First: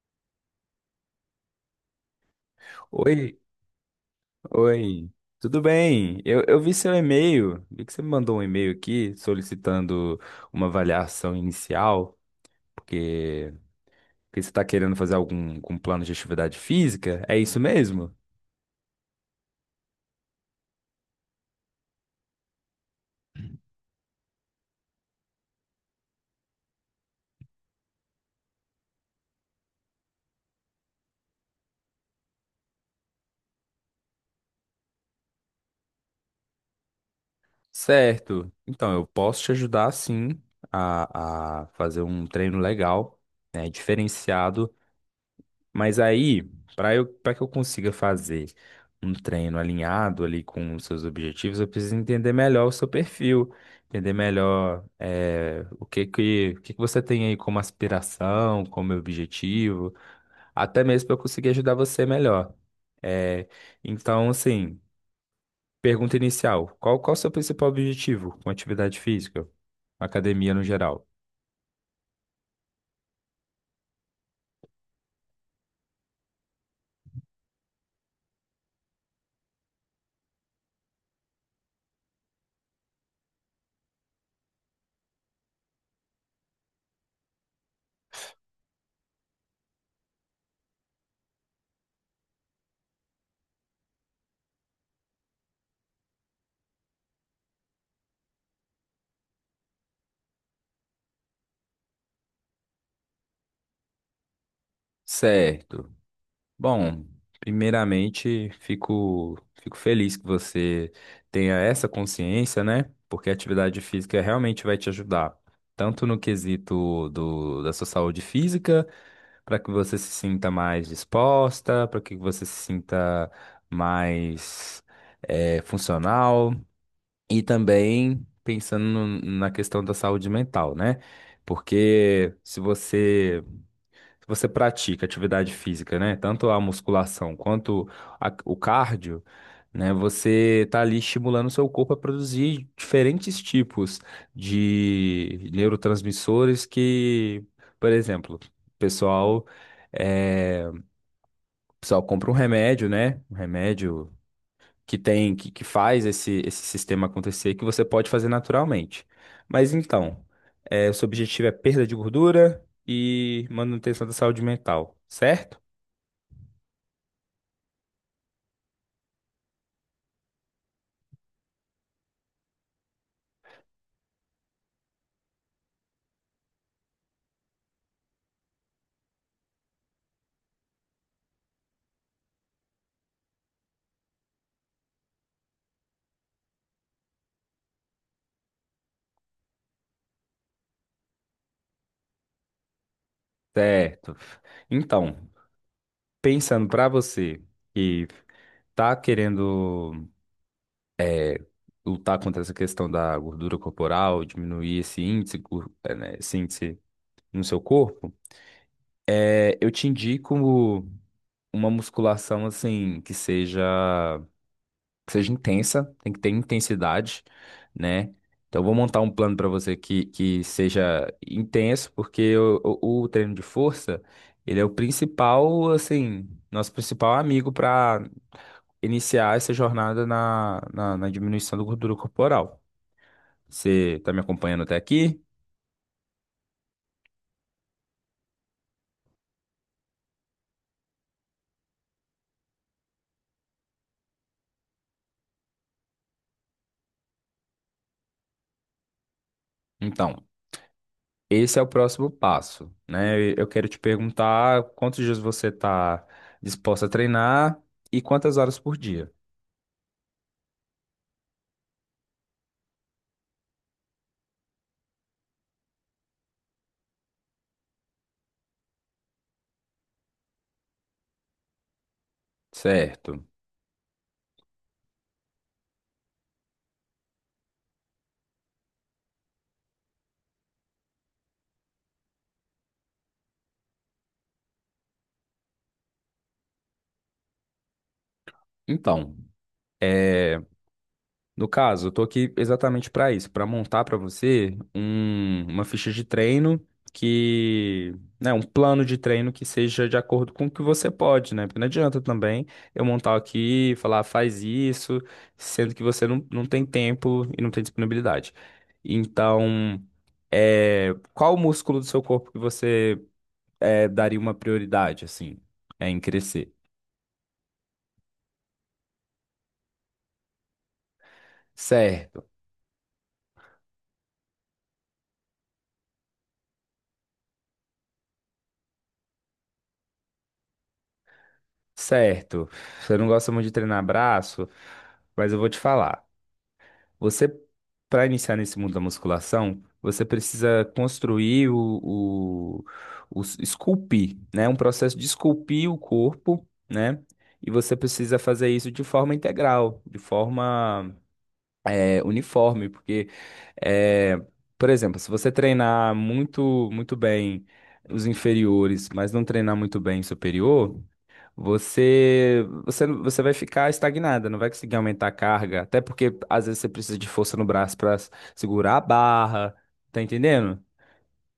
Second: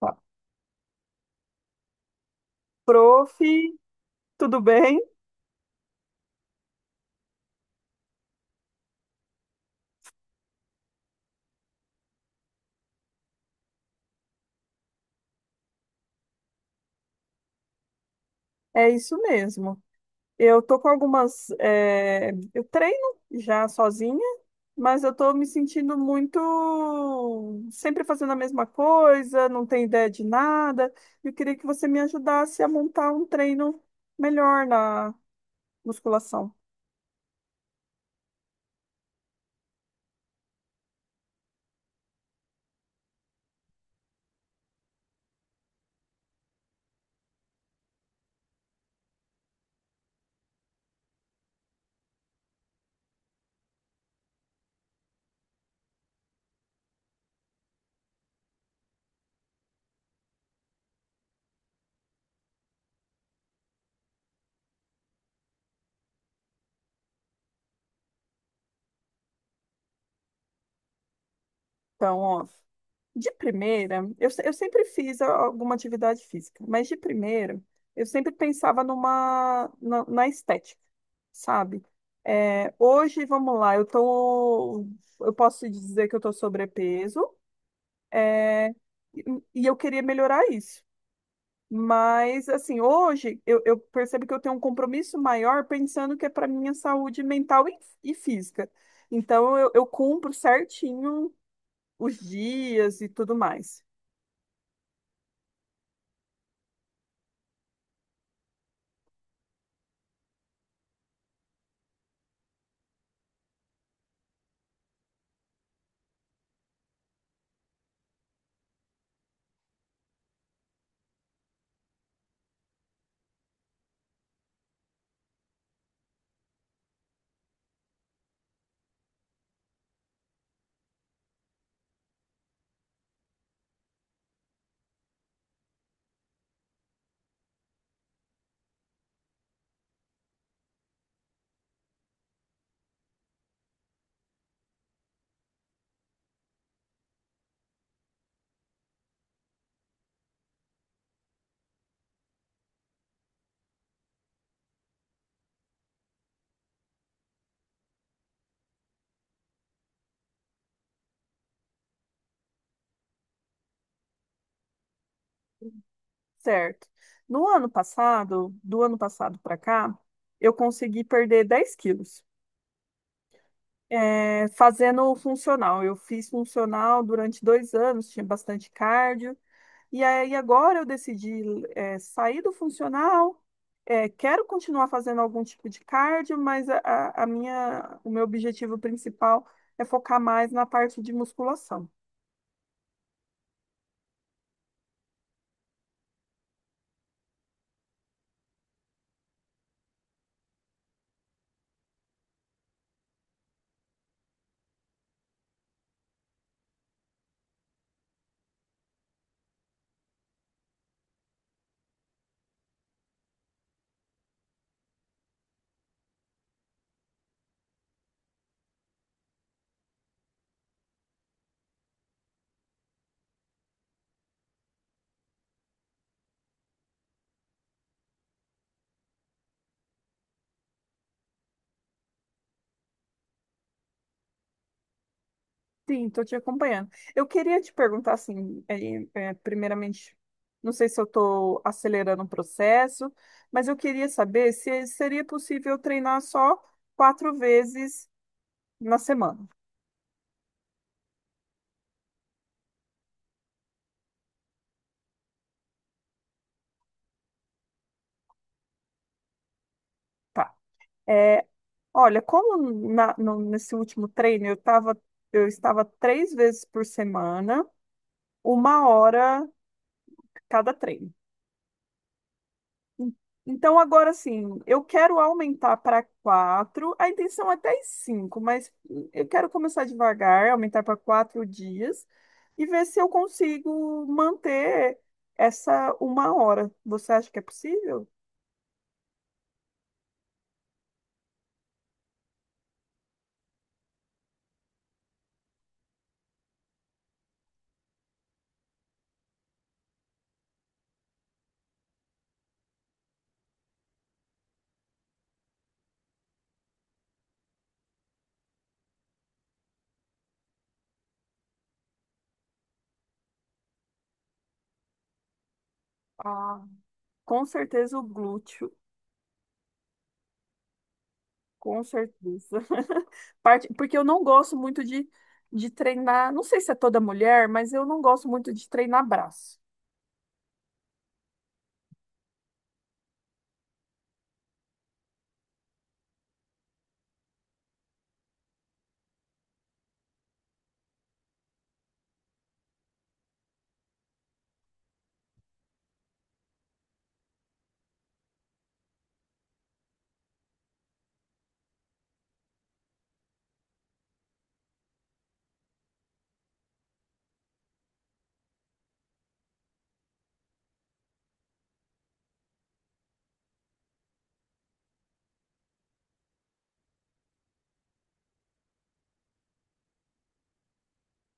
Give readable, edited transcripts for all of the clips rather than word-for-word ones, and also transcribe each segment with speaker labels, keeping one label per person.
Speaker 1: Ó, Prof,
Speaker 2: Oi,
Speaker 1: tudo bem?
Speaker 2: oi, tudo bem? Eu vi seu e-mail, vi que você me mandou um e-mail aqui solicitando uma avaliação inicial, porque, porque você está querendo fazer algum plano de atividade física, é isso mesmo?
Speaker 1: É isso mesmo. Eu tô com algumas. Eu treino já sozinha, mas eu tô me sentindo muito. Sempre fazendo a mesma coisa, não tenho ideia de nada. Eu queria que você me ajudasse a montar um treino melhor na musculação.
Speaker 2: Certo, então eu posso te ajudar sim a fazer um treino legal, né, diferenciado. Mas aí, para que eu consiga fazer um treino alinhado ali com os seus objetivos, eu preciso entender melhor o seu perfil, entender melhor o que que você tem aí como aspiração, como objetivo, até mesmo para eu conseguir ajudar você melhor. Eh, então, assim, pergunta inicial: qual o seu principal objetivo com atividade física, academia no geral?
Speaker 1: Então, ó, de primeira, eu, se- eu sempre fiz alguma atividade física, mas de primeira, eu sempre pensava numa, na na estética. Sabe? Hoje, vamos lá, eu posso dizer que eu tô sobrepeso e, e eu queria melhorar isso. Mas, assim, hoje eu percebo que eu tenho um compromisso maior pensando que é para minha saúde mental e física. Então, eu cumpro certinho os dias e tudo mais,
Speaker 2: Certo. Bom, primeiramente, fico feliz que você tenha essa consciência, né? Porque a atividade física realmente vai te ajudar, tanto no quesito da sua saúde física, para que você se sinta mais disposta, para que você se sinta mais funcional, e também pensando no- na questão da saúde mental, né? Porque se você pratica atividade física, né? Tanto a musculação quanto o cardio, né? Você está ali estimulando o seu corpo a produzir diferentes tipos de neurotransmissores que, por exemplo, o pessoal compra um remédio, né? Um remédio que faz esse sistema acontecer que você pode fazer naturalmente. Mas então, é, o seu objetivo é perda de gordura e manutenção da saúde mental, certo?
Speaker 1: certo? No ano passado, do ano passado para cá, eu consegui perder 10 quilos, fazendo funcional. Eu fiz funcional durante 2 anos, tinha bastante cardio, e aí agora eu decidi, sair do funcional. Quero continuar fazendo algum tipo de cardio, mas o meu objetivo principal é focar mais na parte de musculação.
Speaker 2: Certo. Então, pensando para você que tá querendo lutar contra essa questão da gordura corporal, diminuir esse índice, esse índice no seu corpo, eu te indico uma musculação assim que seja intensa, tem que ter intensidade, né? Então, eu vou montar um plano para você que seja intenso, porque o treino de força, ele é o principal, assim, nosso principal amigo para iniciar essa jornada na diminuição da gordura corporal. Você está me acompanhando até aqui?
Speaker 1: Sim, estou te acompanhando. Eu queria te perguntar, assim, primeiramente, não sei se eu estou acelerando o processo, mas eu queria saber se seria possível treinar só 4 vezes na semana.
Speaker 2: Então, esse é o próximo passo, né? Eu quero te perguntar quantos dias você está disposto a treinar e quantas horas por dia,
Speaker 1: Tá. É, olha, como nesse último treino eu estava 3 vezes por semana, 1 hora cada treino.
Speaker 2: certo?
Speaker 1: Então, agora sim, eu quero aumentar para quatro. A intenção é até cinco, mas eu quero começar devagar, aumentar para 4 dias e ver se eu consigo manter essa 1 hora. Você acha que é possível?
Speaker 2: Então, é, no caso, eu tô aqui exatamente para isso, para montar para você uma ficha de treino que, né, um plano de treino que seja de acordo com o que você pode, né? Porque não adianta também eu montar aqui e falar, "Ah, faz isso", sendo que você não, não tem tempo e não tem disponibilidade. Então, é, qual o músculo do seu corpo que você daria uma prioridade, assim, em crescer?
Speaker 1: Ah, com certeza o glúteo, com
Speaker 2: Certo.
Speaker 1: certeza. Parte, porque eu não gosto muito de treinar, não sei se é toda mulher, mas eu não gosto muito de treinar braço.
Speaker 2: Certo, você não gosta muito de treinar braço, mas eu vou te falar. Você, para iniciar nesse mundo da musculação, você precisa construir esculpir, né? Um processo de esculpir o corpo, né? E você precisa fazer isso de forma integral, de forma uniforme, porque, eh, por exemplo, se você treinar muito, muito bem os inferiores, mas não treinar muito bem o superior, você vai ficar estagnada, não vai conseguir aumentar a carga. Até porque às vezes você precisa de força no braço para segurar a barra, tá entendendo?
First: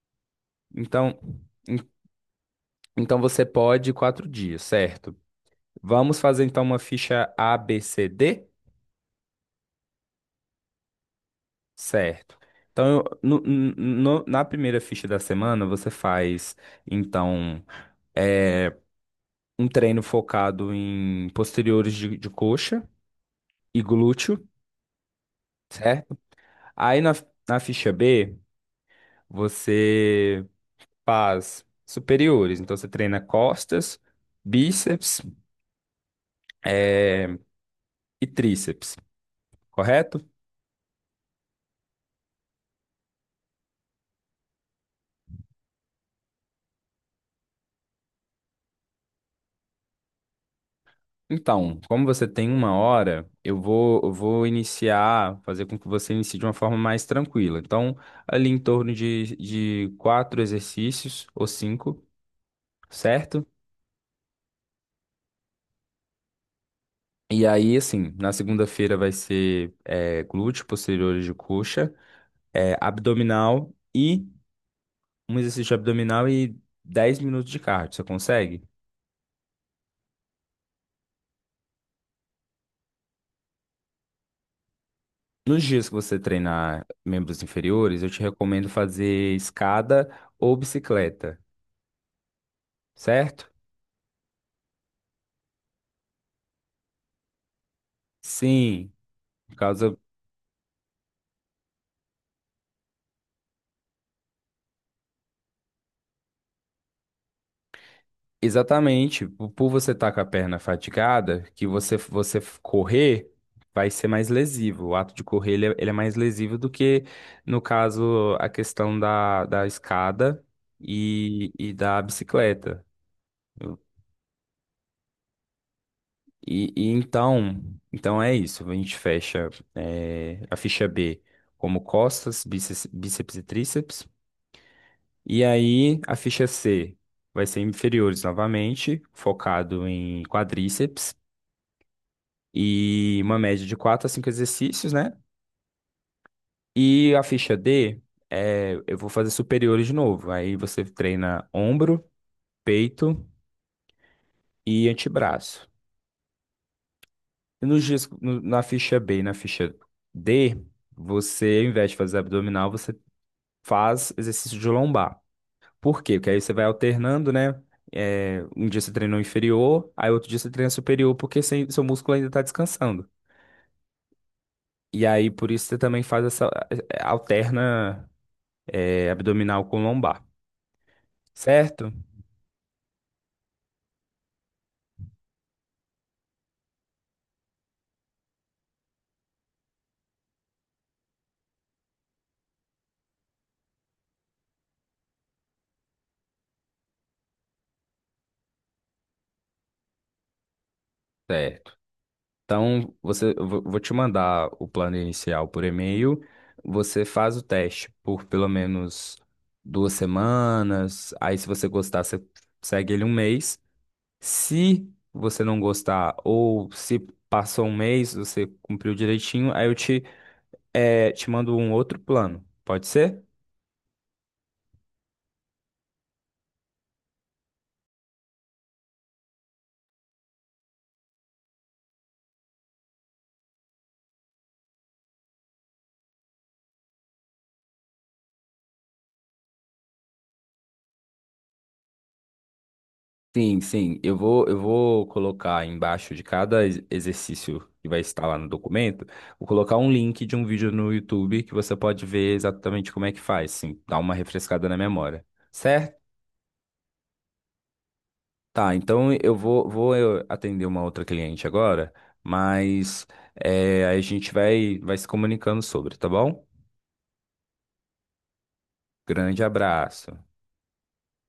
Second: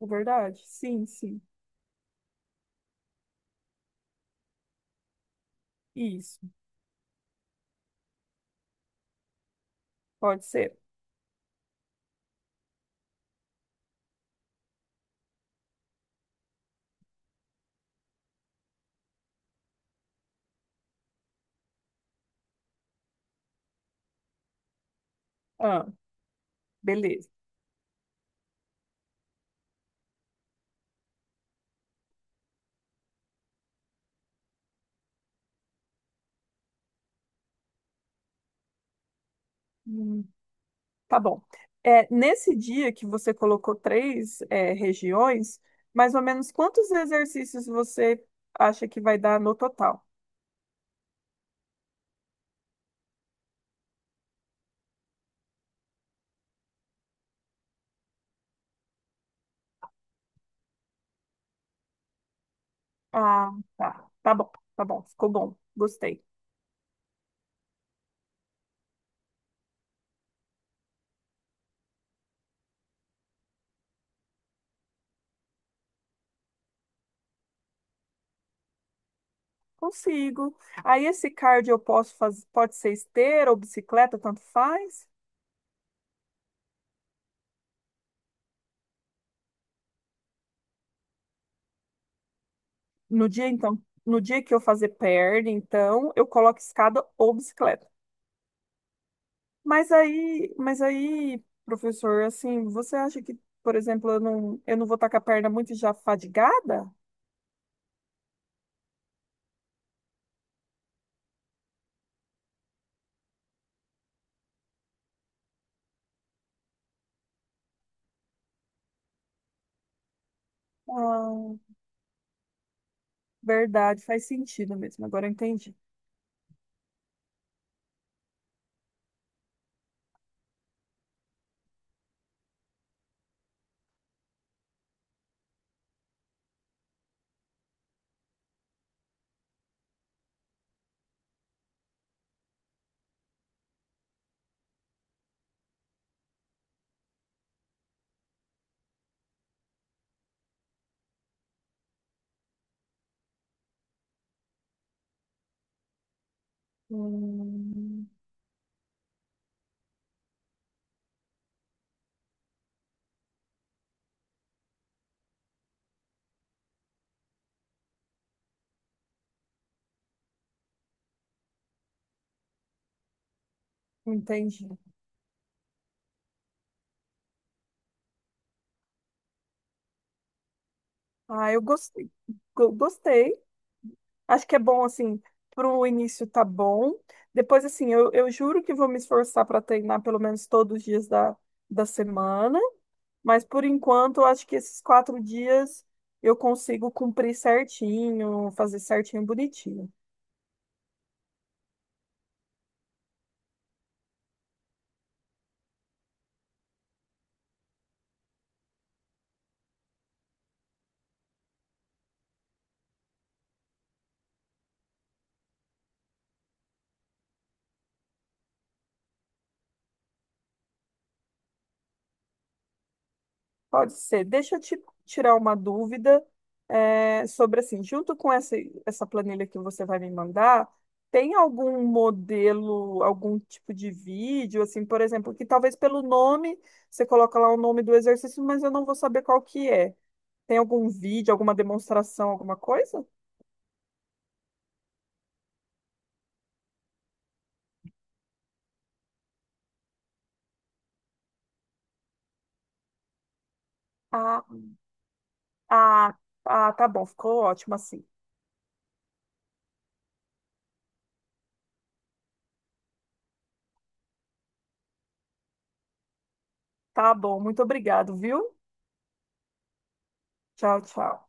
Speaker 1: É verdade? Sim,
Speaker 2: Então,
Speaker 1: sim.
Speaker 2: en- então você pode 4 dias, certo? Vamos
Speaker 1: Isso,
Speaker 2: fazer então uma ficha A, B, C, D,
Speaker 1: pode ser.
Speaker 2: certo? Então, na primeira ficha da semana, você faz, então, é, um treino focado em posteriores de coxa e glúteo,
Speaker 1: Ah,
Speaker 2: certo? Aí na,
Speaker 1: beleza.
Speaker 2: na ficha B, você faz superiores. Então, você treina costas, bíceps, eh, e tríceps, correto?
Speaker 1: Hum, tá bom. Nesse dia que você colocou três, regiões, mais ou menos quantos exercícios você acha que vai dar no total?
Speaker 2: Então, como você tem uma hora, eu vou iniciar, fazer com que você inicie de uma forma mais tranquila. Então, ali em torno de quatro exercícios ou cinco, certo?
Speaker 1: Ah, tá. Tá bom, tá bom. Ficou bom. Gostei.
Speaker 2: E aí, assim, na segunda-feira vai ser glúteo, posteriores de coxa, eh, abdominal. E um exercício abdominal e 10 minutos de cardio. Você consegue?
Speaker 1: Consigo. Aí esse cardio eu posso fazer, pode ser esteira ou bicicleta, tanto faz.
Speaker 2: Nos dias que você treinar membros inferiores, eu te recomendo fazer escada ou bicicleta,
Speaker 1: No
Speaker 2: certo?
Speaker 1: dia, então, no dia que eu fazer perna, então, eu coloco escada ou bicicleta.
Speaker 2: Sim, por
Speaker 1: Mas
Speaker 2: causa,
Speaker 1: aí, mas aí, professor, assim, você acha que, por exemplo, eu não vou estar com a perna muito já fadigada?
Speaker 2: exatamente por você estar com a perna fatigada, que você correr vai ser mais lesivo. O ato de correr, ele é mais lesivo do que no caso a questão da escada e,
Speaker 1: Ah,
Speaker 2: e da bicicleta.
Speaker 1: verdade, faz sentido mesmo. Agora eu entendi.
Speaker 2: E então é isso. A gente fecha a ficha B como costas, bíceps e tríceps. E aí a ficha C vai ser inferiores novamente, focado em quadríceps e uma média de 4 a 5 exercícios, né? E a ficha D, eu vou fazer superiores de novo. Aí você treina ombro, peito e antebraço. E nos dias,
Speaker 1: Hum,
Speaker 2: na ficha B e na ficha D, você, ao invés de fazer abdominal, você faz exercício de lombar. Por quê? Porque aí você vai alternando, né? É, um dia você treinou inferior, aí outro dia você treina superior, porque seu músculo ainda está descansando.
Speaker 1: entendi.
Speaker 2: E aí, por isso, você também faz essa, abdominal com lombar,
Speaker 1: Ah, eu
Speaker 2: certo?
Speaker 1: gostei. Gostei. Acho que é bom, assim, para o início tá bom. Depois, assim, eu juro que vou me esforçar para treinar pelo menos todos os dias da semana. Mas por enquanto, eu acho que esses 4 dias eu consigo cumprir certinho, fazer certinho, bonitinho.
Speaker 2: Certo. Então, você, eu vou te mandar o plano inicial por e-mail. Você faz o teste por pelo menos 2 semanas. Aí, se você gostar, você segue ele um mês. Se você não gostar ou se passou um mês, você cumpriu direitinho, aí eu te mando um outro plano. Pode ser?
Speaker 1: Pode ser. Deixa eu te tirar uma dúvida, sobre assim, junto com essa planilha que você vai me mandar, tem algum modelo, algum tipo de vídeo, assim, por exemplo, que talvez pelo nome, você coloca lá o nome do exercício, mas eu não vou saber qual que é. Tem algum vídeo, alguma demonstração, alguma coisa?
Speaker 2: Sim, sim. Eu vou colocar embaixo de cada exercício que vai estar lá no documento, vou colocar um link de um vídeo no YouTube que você pode ver exatamente como é que faz, sim, dar uma
Speaker 1: Ah,
Speaker 2: refrescada na memória. Certo?
Speaker 1: ah, ah, tá bom, ficou ótimo assim.
Speaker 2: Tá, então vou eu atender uma outra cliente agora, mas aí a gente vai se comunicando sobre, tá bom?
Speaker 1: Tá bom, muito obrigado, viu?
Speaker 2: Grande abraço.
Speaker 1: Tchau, tchau.